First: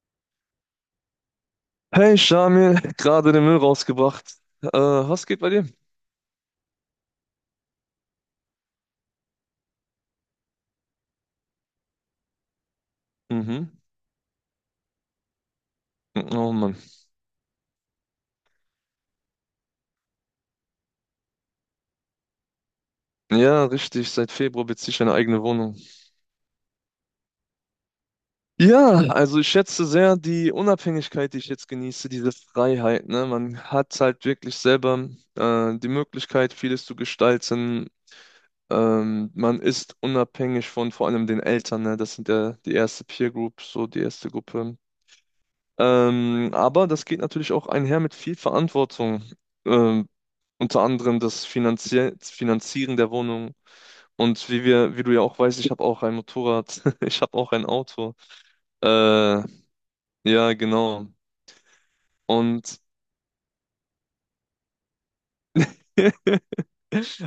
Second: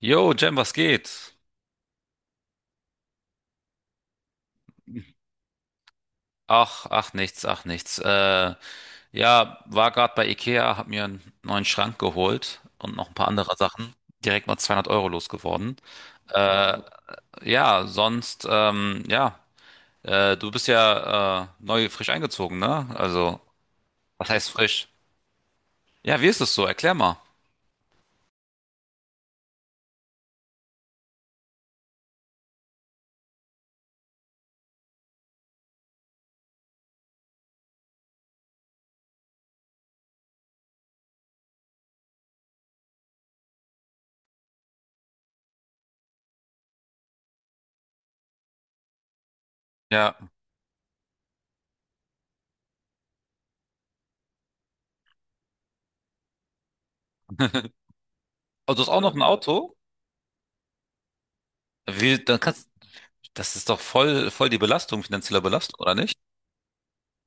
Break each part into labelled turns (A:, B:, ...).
A: Jo, Jem, was geht?
B: Hey Shamil, gerade den Müll rausgebracht. Was geht bei dir?
A: Ach, ach nichts, ach nichts. Ja, war gerade bei Ikea, hab mir einen neuen Schrank geholt und noch ein paar andere
B: Mhm.
A: Sachen. Direkt mal 200 Euro losgeworden.
B: Oh Mann.
A: Äh, ja, sonst, ja, du bist ja neu frisch eingezogen, ne? Also,
B: Ja, richtig.
A: was
B: Seit
A: heißt
B: Februar
A: frisch?
B: beziehe ich eine eigene Wohnung.
A: Ja, wie ist es so? Erklär mal.
B: Ja, also ich schätze sehr die Unabhängigkeit, die ich jetzt genieße, diese Freiheit. Ne? Man hat halt wirklich selber die Möglichkeit, vieles zu gestalten. Man ist unabhängig von vor allem den Eltern. Ne? Das sind ja die erste Peer Group, so die erste Gruppe. Aber das geht natürlich auch einher mit viel Verantwortung. Ähm,
A: Ja.
B: Unter anderem das Finanzieren der Wohnung. Und wie wir, wie du ja auch weißt, ich habe auch ein Motorrad, ich habe auch ein Auto.
A: Oh, du hast
B: Äh,
A: auch noch ein
B: ja,
A: Auto?
B: genau.
A: Wie, dann kannst,
B: Und
A: das ist doch voll, voll die Belastung, finanzielle Belastung, oder nicht?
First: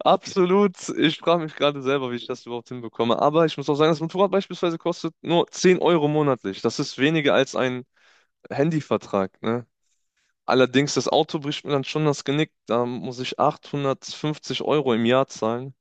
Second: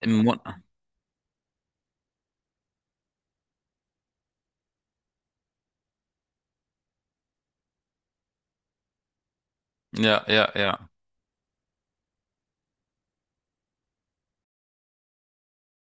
A: Im Monat.
B: absolut, ich frage mich gerade selber, wie ich das überhaupt hinbekomme. Aber ich muss auch sagen, das Motorrad beispielsweise kostet nur 10€ monatlich. Das ist weniger als ein Handyvertrag, ne?
A: Ja, ja, ja.
B: Allerdings, das Auto bricht mir dann schon das Genick. Da muss ich 850€ im Jahr zahlen.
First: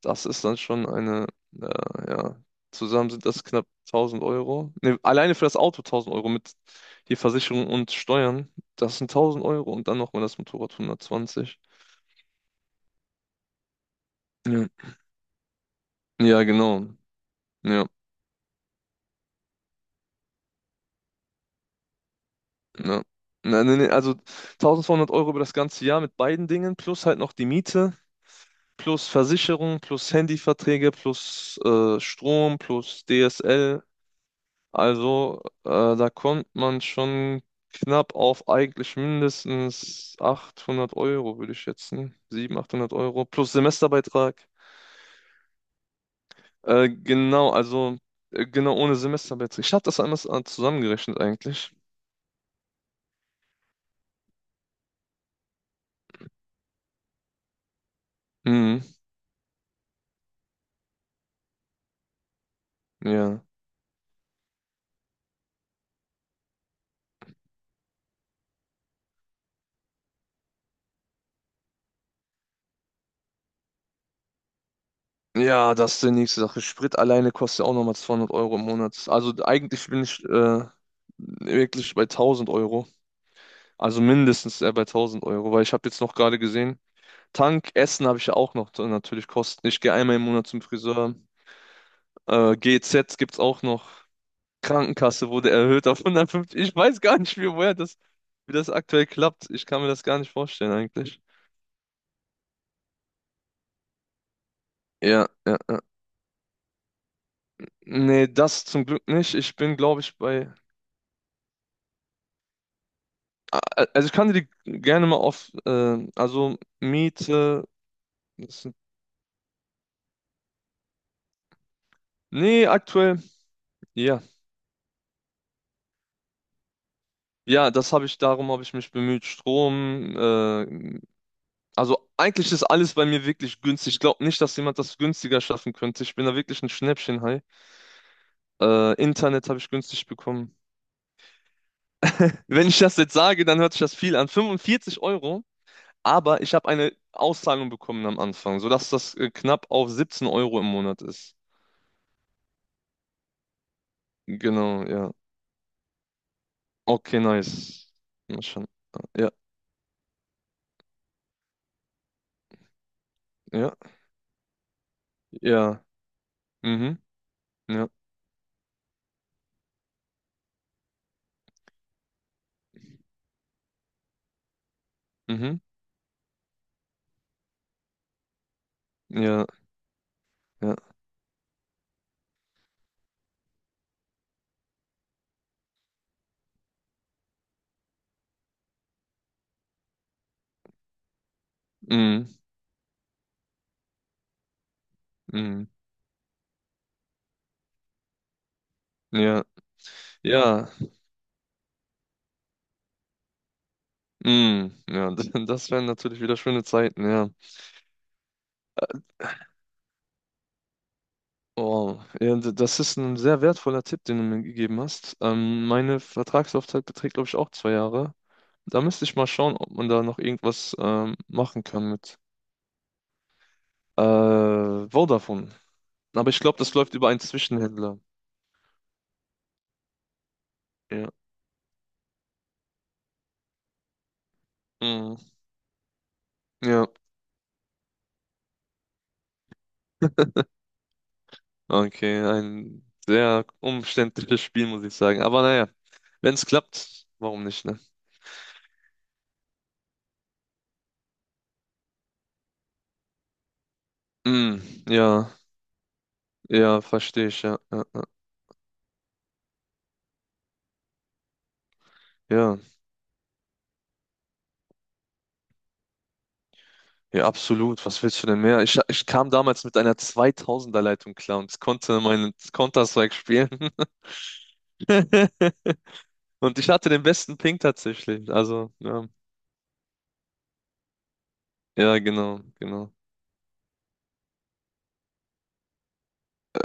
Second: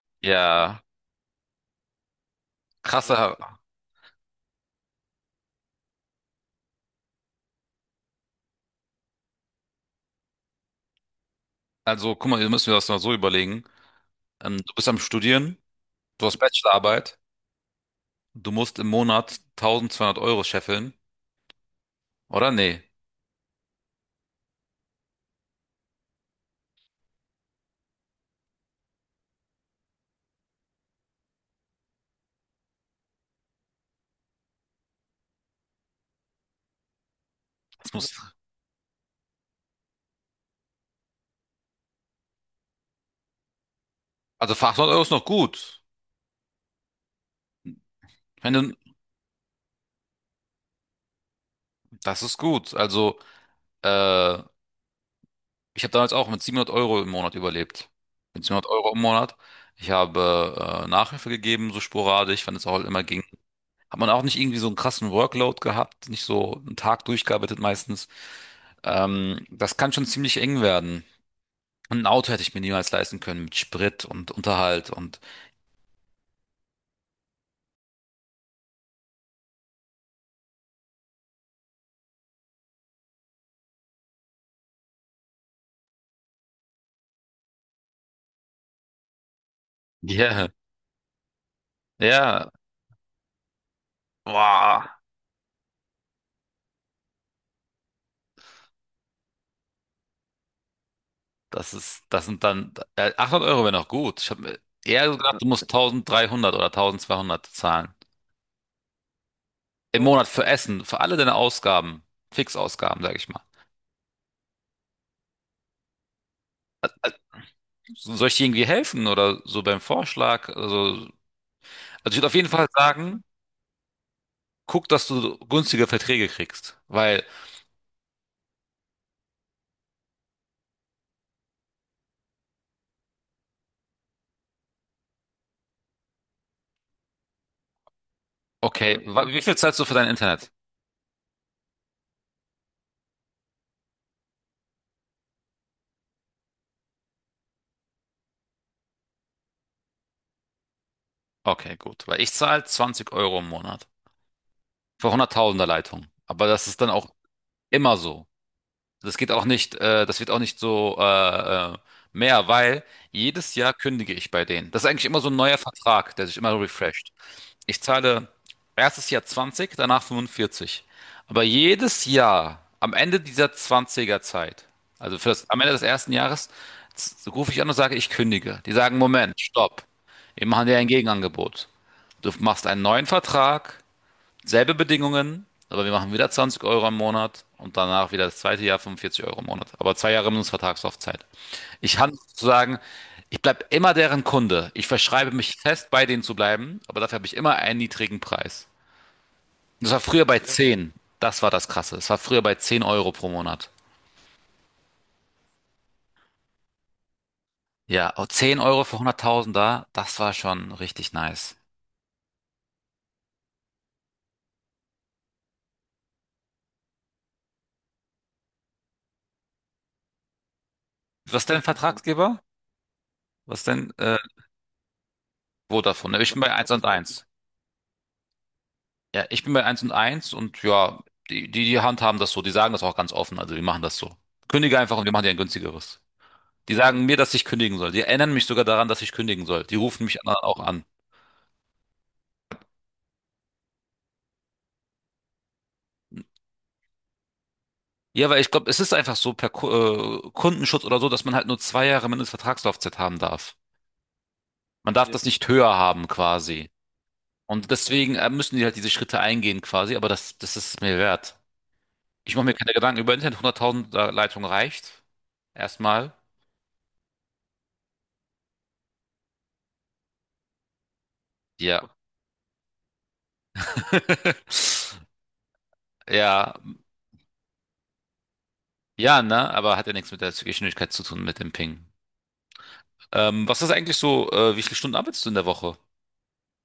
B: Das ist dann
A: Ja.
B: schon eine, äh, ja, zusammen sind
A: Krasser,
B: das knapp 1000€. Ne, alleine für das Auto 1000€ mit die Versicherung und Steuern. Das sind 1000€ und dann nochmal das Motorrad 120.
A: also guck mal, ihr müsst mir das mal so überlegen. Ähm,
B: Ja,
A: du bist am Studieren, du hast
B: ja genau.
A: Bachelorarbeit,
B: Ja,
A: du musst im Monat 1200 Euro scheffeln, oder? Nee,
B: ja. Na, nee, nee, also 1200€ über das ganze Jahr mit beiden Dingen, plus halt noch die Miete, plus Versicherung, plus Handyverträge, plus Strom, plus DSL. Also, da kommt man schon
A: das muss,
B: knapp auf eigentlich mindestens 800€, würde ich schätzen. 700, 800€ plus Semesterbeitrag.
A: also für 800 Euro ist noch gut.
B: Genau, also,
A: Ich meine,
B: genau ohne Semesterbeitrag. Ich habe das einmal zusammengerechnet eigentlich.
A: das ist gut. Also, äh, ich habe damals auch mit 700 Euro im Monat überlebt. Mit 700
B: Mhm,
A: Euro im Monat. Ich habe Nachhilfe gegeben, so sporadisch, wenn es auch immer ging.
B: ja.
A: Hat man auch nicht irgendwie so einen krassen Workload gehabt, nicht so einen Tag durchgearbeitet meistens. Das kann schon ziemlich eng werden. Ein Auto hätte ich mir niemals leisten können mit Sprit und Unterhalt und
B: Ja, das ist die nächste Sache. Sprit alleine kostet ja auch nochmal 200€ im Monat. Also, eigentlich bin ich wirklich bei 1000€. Also mindestens bei 1000€, weil ich habe jetzt noch gerade gesehen, Tank, Essen habe ich ja auch noch natürlich Kosten. Ich gehe einmal im Monat
A: ja,
B: zum Friseur.
A: ja,
B: GEZ gibt es auch noch.
A: wow,
B: Krankenkasse wurde erhöht auf 150. Ich weiß gar nicht, wie, woher das, wie das aktuell klappt. Ich kann mir das gar nicht vorstellen eigentlich.
A: das ist, das sind dann 800 Euro wäre noch gut. Ich habe eher so
B: Ja,
A: gedacht, du
B: ja,
A: musst
B: ja.
A: 1300 oder 1200 zahlen
B: Nee, das zum Glück nicht. Ich bin, glaube
A: im
B: ich,
A: Monat für
B: bei.
A: Essen, für alle deine Ausgaben, Fixausgaben, sage ich mal.
B: Also ich kann dir die gerne mal auf. Also Miete.
A: Soll ich dir
B: Das
A: irgendwie
B: sind.
A: helfen oder so beim Vorschlag? Also, ich würde auf jeden Fall
B: Nee, aktuell.
A: sagen,
B: Ja.
A: guck, dass du günstige Verträge kriegst, weil,
B: Ja, das habe ich, darum habe ich mich bemüht. Strom, also eigentlich ist alles bei mir wirklich günstig. Ich glaube nicht, dass jemand das günstiger schaffen könnte. Ich bin da wirklich ein Schnäppchenhai.
A: okay, wie
B: Internet
A: viel
B: habe ich
A: zahlst du für
B: günstig
A: dein Internet?
B: bekommen. Wenn ich das jetzt sage, dann hört sich das viel an. 45€, aber ich habe eine Auszahlung bekommen am Anfang, sodass das knapp auf 17€ im Monat ist.
A: Okay, gut, weil ich zahle 20 Euro im Monat,
B: Genau,
A: vor
B: ja.
A: 100.000er Leitung. Aber das ist dann auch
B: Okay, nice.
A: immer so.
B: Mal schauen.
A: Das
B: Ja,
A: geht auch nicht, das wird auch nicht so mehr, weil jedes
B: ja,
A: Jahr kündige ich bei denen. Das ist eigentlich immer so ein neuer
B: ja.
A: Vertrag, der sich immer
B: Mhm,
A: refresht. Ich
B: ja,
A: zahle erstes Jahr 20, danach 45. Aber jedes Jahr, am Ende dieser 20er Zeit, also für das,
B: mhm,
A: am Ende des ersten Jahres, rufe ich an und sage, ich kündige. Die sagen, Moment,
B: ja,
A: stopp. Wir machen
B: ja,
A: dir ein Gegenangebot. Du machst einen neuen Vertrag. Selbe Bedingungen, aber wir machen wieder 20 Euro im Monat und danach wieder das zweite Jahr 45 Euro im Monat. Aber 2 Jahre Mindestvertragslaufzeit. Ich kann
B: mhm,
A: sozusagen, ich bleibe immer deren Kunde. Ich verschreibe mich
B: mhm,
A: fest, bei denen zu bleiben, aber dafür habe ich immer einen niedrigen Preis.
B: ja,
A: Das war früher bei
B: ja.
A: 10. Das war das Krasse. Es war früher bei 10 Euro pro Monat.
B: Mm, ja, das wären natürlich wieder schöne Zeiten, ja.
A: Ja, oh, 10 Euro für 100.000 da, das war schon richtig nice.
B: Oh, ja, das ist ein sehr wertvoller Tipp, den du mir gegeben hast. Meine Vertragslaufzeit beträgt, glaube ich, auch 2 Jahre. Da müsste ich mal schauen, ob man da noch irgendwas
A: Was ist dein
B: machen kann mit
A: Vertragsgeber? Was ist dein
B: äh, Vodafone.
A: Vodafone?
B: Aber
A: Ich
B: ich
A: bin bei
B: glaube,
A: eins
B: das
A: und
B: läuft über einen
A: eins.
B: Zwischenhändler.
A: Ja, ich bin bei Eins und Eins und ja,
B: Ja.
A: die handhaben das so. Die sagen das auch ganz offen. Also wir machen das so. Kündige einfach und wir
B: Mm,
A: machen dir ein günstigeres. Die
B: ja,
A: sagen mir, dass ich kündigen soll. Die erinnern mich sogar daran, dass ich kündigen soll. Die rufen mich dann auch an.
B: okay, ein sehr umständliches Spiel, muss ich sagen. Aber naja, wenn es klappt, warum nicht, ne?
A: Ja, weil ich glaube, es ist einfach so per Kundenschutz oder so, dass man halt nur 2 Jahre Mindestvertragslaufzeit haben darf.
B: Mm,
A: Man darf, ja, das
B: ja,
A: nicht höher haben quasi.
B: ja, verstehe ich, ja,
A: Und
B: ja.
A: deswegen müssen die halt diese Schritte eingehen quasi, aber das ist es mir wert. Ich mache mir
B: Ja.
A: keine Gedanken über Internet. 100.000 Leitung reicht. Erstmal.
B: Ja, absolut. Was willst du denn mehr? Ich kam damals mit einer 2000er Leitung klar und
A: Ja.
B: konnte meinen Counter-Strike spielen.
A: Ja,
B: Und ich hatte den besten Ping tatsächlich. Also, ja.
A: ja, ne, aber hat ja nichts mit der Geschwindigkeit zu tun, mit dem Ping.
B: Ja, genau, genau.
A: Was ist eigentlich so, wie viele Stunden arbeitest du in der Woche?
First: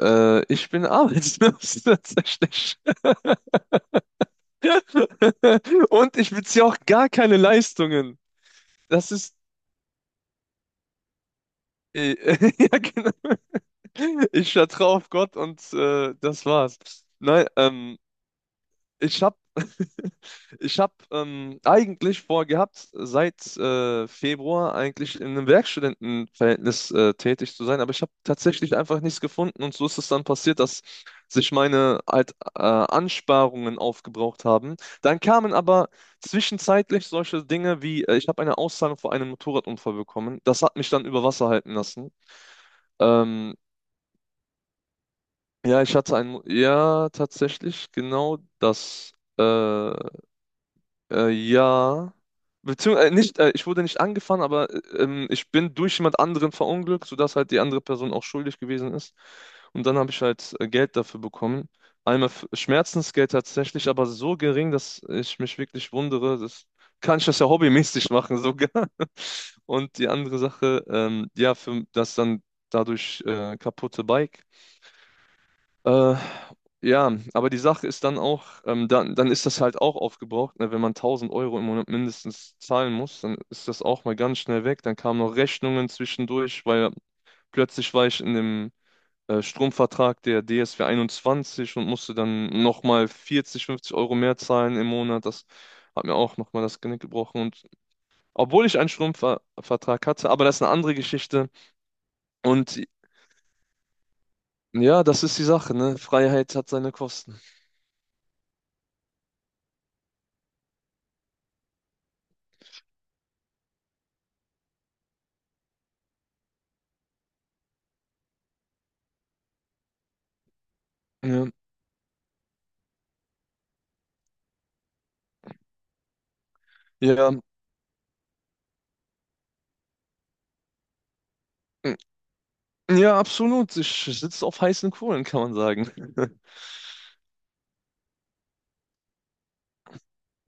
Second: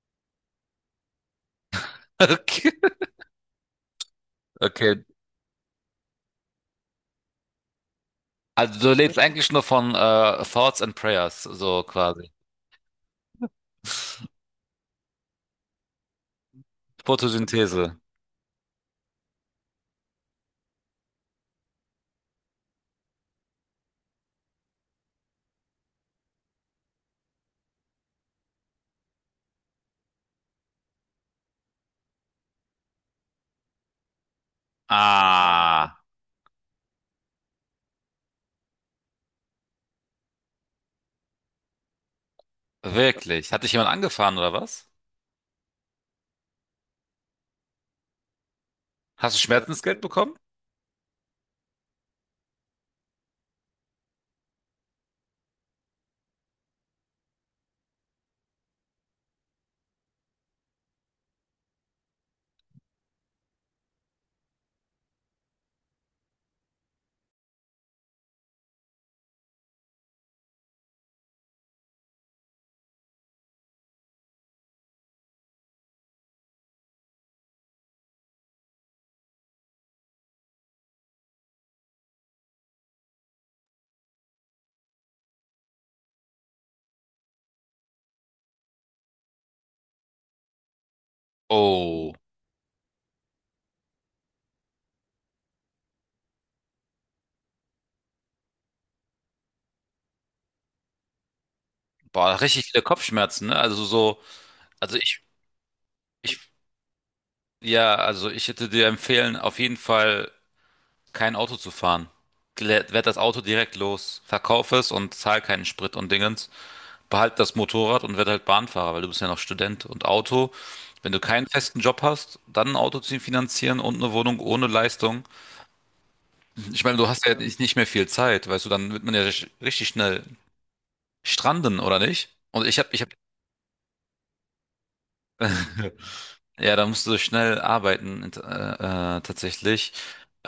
B: Ich bin arbeitslos
A: Okay.
B: tatsächlich.
A: Okay.
B: Und ich beziehe auch gar keine Leistungen.
A: Also du
B: Das
A: lebst
B: ist.
A: eigentlich nur von Thoughts and Prayers, so
B: äh,
A: quasi.
B: Ja, genau. Ich vertraue auf Gott und das war's. Nein,
A: Photosynthese.
B: ich habe ich habe eigentlich vorgehabt, seit Februar eigentlich in einem Werkstudentenverhältnis tätig zu sein, aber ich habe tatsächlich einfach nichts gefunden und so ist es dann passiert, dass sich meine halt, Ansparungen aufgebraucht haben. Dann kamen aber
A: Ah,
B: zwischenzeitlich solche Dinge wie, ich habe eine Auszahlung vor einem Motorradunfall bekommen. Das hat mich dann über Wasser halten lassen.
A: wirklich?
B: Ähm,
A: Hat dich jemand angefahren oder was?
B: ja, ich hatte ein, ja, tatsächlich genau das.
A: Hast du Schmerzensgeld bekommen?
B: Ja. Beziehungsweise, nicht, ich wurde nicht angefahren, aber ich bin durch jemand anderen verunglückt, sodass halt die andere Person auch schuldig gewesen ist. Und dann habe ich halt Geld dafür bekommen. Einmal Schmerzensgeld tatsächlich, aber so gering, dass ich mich wirklich wundere. Das kann ich das ja hobbymäßig machen sogar. Und die andere Sache, ja, für das dann dadurch kaputte Bike. Äh, ja, aber die Sache ist dann auch, dann ist das halt auch aufgebraucht, ne? Wenn man 1000€ im Monat mindestens zahlen muss, dann ist das auch mal ganz schnell weg. Dann kamen noch Rechnungen zwischendurch, weil plötzlich war ich in dem Stromvertrag der DSW 21 und
A: Oh,
B: musste dann nochmal 40, 50€ mehr zahlen im Monat. Das hat mir auch nochmal das Genick gebrochen. Und obwohl ich einen Stromvertrag hatte, aber das ist eine andere Geschichte.
A: boah, richtig
B: Und
A: viele Kopfschmerzen, ne? Also so, also
B: ja, das ist die Sache, ne?
A: ich,
B: Freiheit hat seine Kosten.
A: ja, also ich hätte dir empfehlen, auf jeden Fall kein Auto zu fahren. Werd das Auto direkt los. Verkauf es und zahl keinen Sprit und Dingens. Behalt das Motorrad und werd halt Bahnfahrer, weil du bist ja noch Student. Und Auto, wenn du keinen
B: Ja,
A: festen Job hast, dann ein Auto zu finanzieren und eine Wohnung ohne Leistung. Ich meine, du hast
B: ja.
A: ja, nicht mehr viel Zeit, weißt du, dann wird man ja richtig schnell stranden, oder nicht? Und ich hab
B: Ja, absolut. Ich sitze auf heißen Kohlen, kann man sagen.
A: ja, da musst du schnell arbeiten, tatsächlich.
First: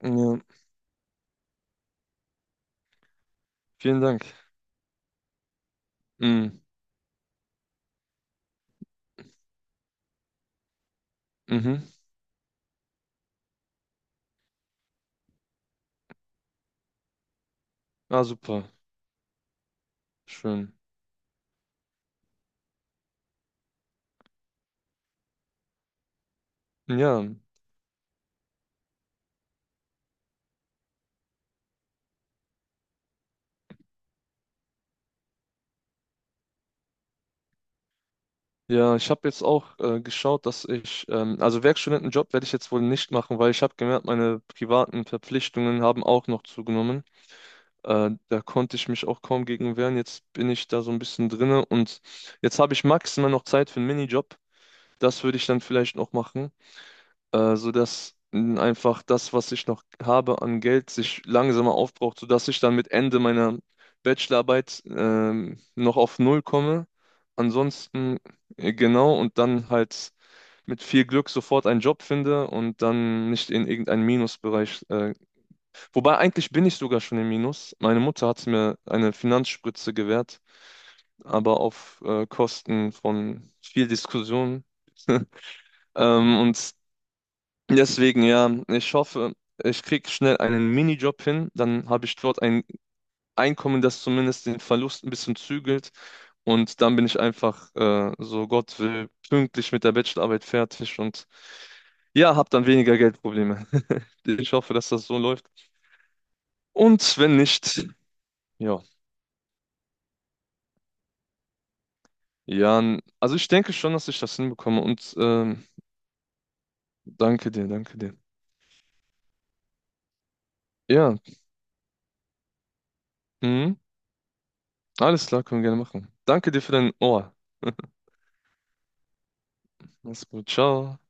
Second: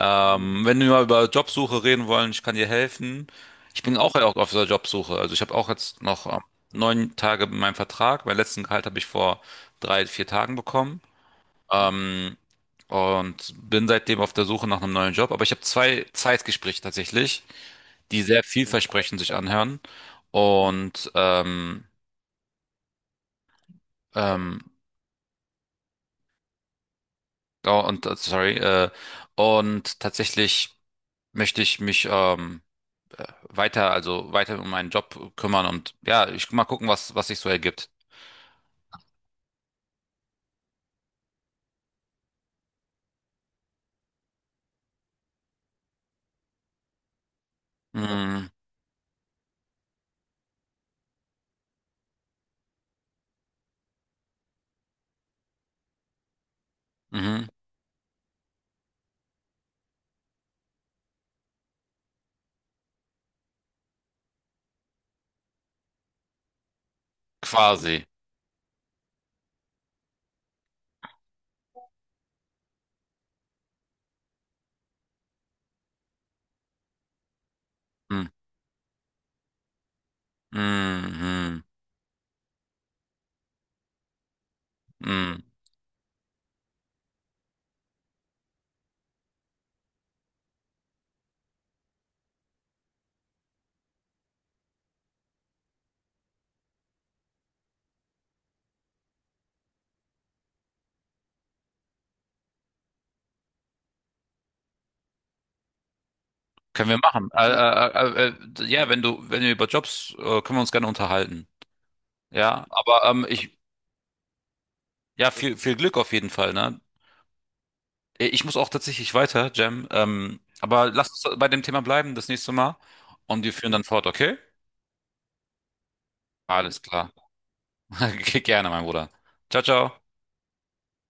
B: Ja,
A: wenn wir mal über Jobsuche reden wollen, ich kann dir helfen. Ich bin
B: vielen
A: auch
B: Dank.
A: auf der Jobsuche. Also ich habe auch jetzt noch
B: Mm,
A: 9 Tage in meinem Vertrag. Meinen letzten Gehalt habe ich vor 3, 4 Tagen bekommen.
B: mhm.
A: Ähm, und bin seitdem auf der Suche nach einem neuen Job. Aber ich habe zwei Zeitgespräche tatsächlich, die
B: Ah,
A: sehr
B: super.
A: vielversprechend sich anhören.
B: Schön.
A: Und ähm,
B: Ja,
A: oh, und sorry, tatsächlich möchte ich mich weiter, also weiter um meinen Job kümmern und ja, ich mal gucken, was sich so ergibt.
B: ja, ich habe jetzt auch geschaut, dass ich, also Werkstudentenjob werde ich jetzt wohl nicht machen, weil ich habe gemerkt, meine privaten Verpflichtungen haben auch noch zugenommen. Da
A: Mhm.
B: konnte ich mich auch kaum gegen wehren. Jetzt bin ich da so ein bisschen drinne und jetzt habe ich maximal noch Zeit für einen Minijob. Das würde ich dann vielleicht noch machen.
A: Mhm.
B: Sodass mh, einfach das, was ich noch habe an Geld, sich langsamer aufbraucht, sodass ich dann mit Ende meiner Bachelorarbeit noch auf Null komme.
A: Quasi.
B: Ansonsten, genau, und dann halt mit viel Glück sofort einen Job finde und dann nicht in irgendeinen Minusbereich. Wobei eigentlich bin ich sogar schon im Minus. Meine
A: Mhm.
B: Mutter hat mir eine Finanzspritze gewährt, aber
A: Mhm.
B: auf Kosten von viel Diskussion.
A: Mhm.
B: Ähm, und Deswegen, ja, ich hoffe, ich kriege schnell einen Minijob hin, dann habe ich dort ein Einkommen, das zumindest den Verlust ein bisschen zügelt und dann bin ich einfach, so Gott will, pünktlich mit der Bachelorarbeit fertig und ja, habe dann weniger Geldprobleme. Ich hoffe, dass das so läuft.
A: Können wir
B: Und
A: machen.
B: wenn
A: Äh,
B: nicht,
A: äh, äh, äh,
B: ja,
A: ja, wenn du, wenn wir über Jobs, können wir uns gerne unterhalten. Ja,
B: Jan,
A: aber
B: also ich denke schon, dass ich das hinbekomme und
A: ja, viel, viel Glück auf jeden Fall, ne?
B: danke dir, danke dir.
A: Ich muss auch tatsächlich weiter, Jam. Aber
B: Ja,
A: lass uns bei dem Thema bleiben das nächste Mal und wir führen
B: mhm,
A: dann fort, okay?
B: alles klar, können wir gerne machen. Danke dir für
A: Alles
B: dein
A: klar.
B: Ohr.
A: Gerne, mein Bruder. Ciao, ciao.
B: Mach's gut, ciao.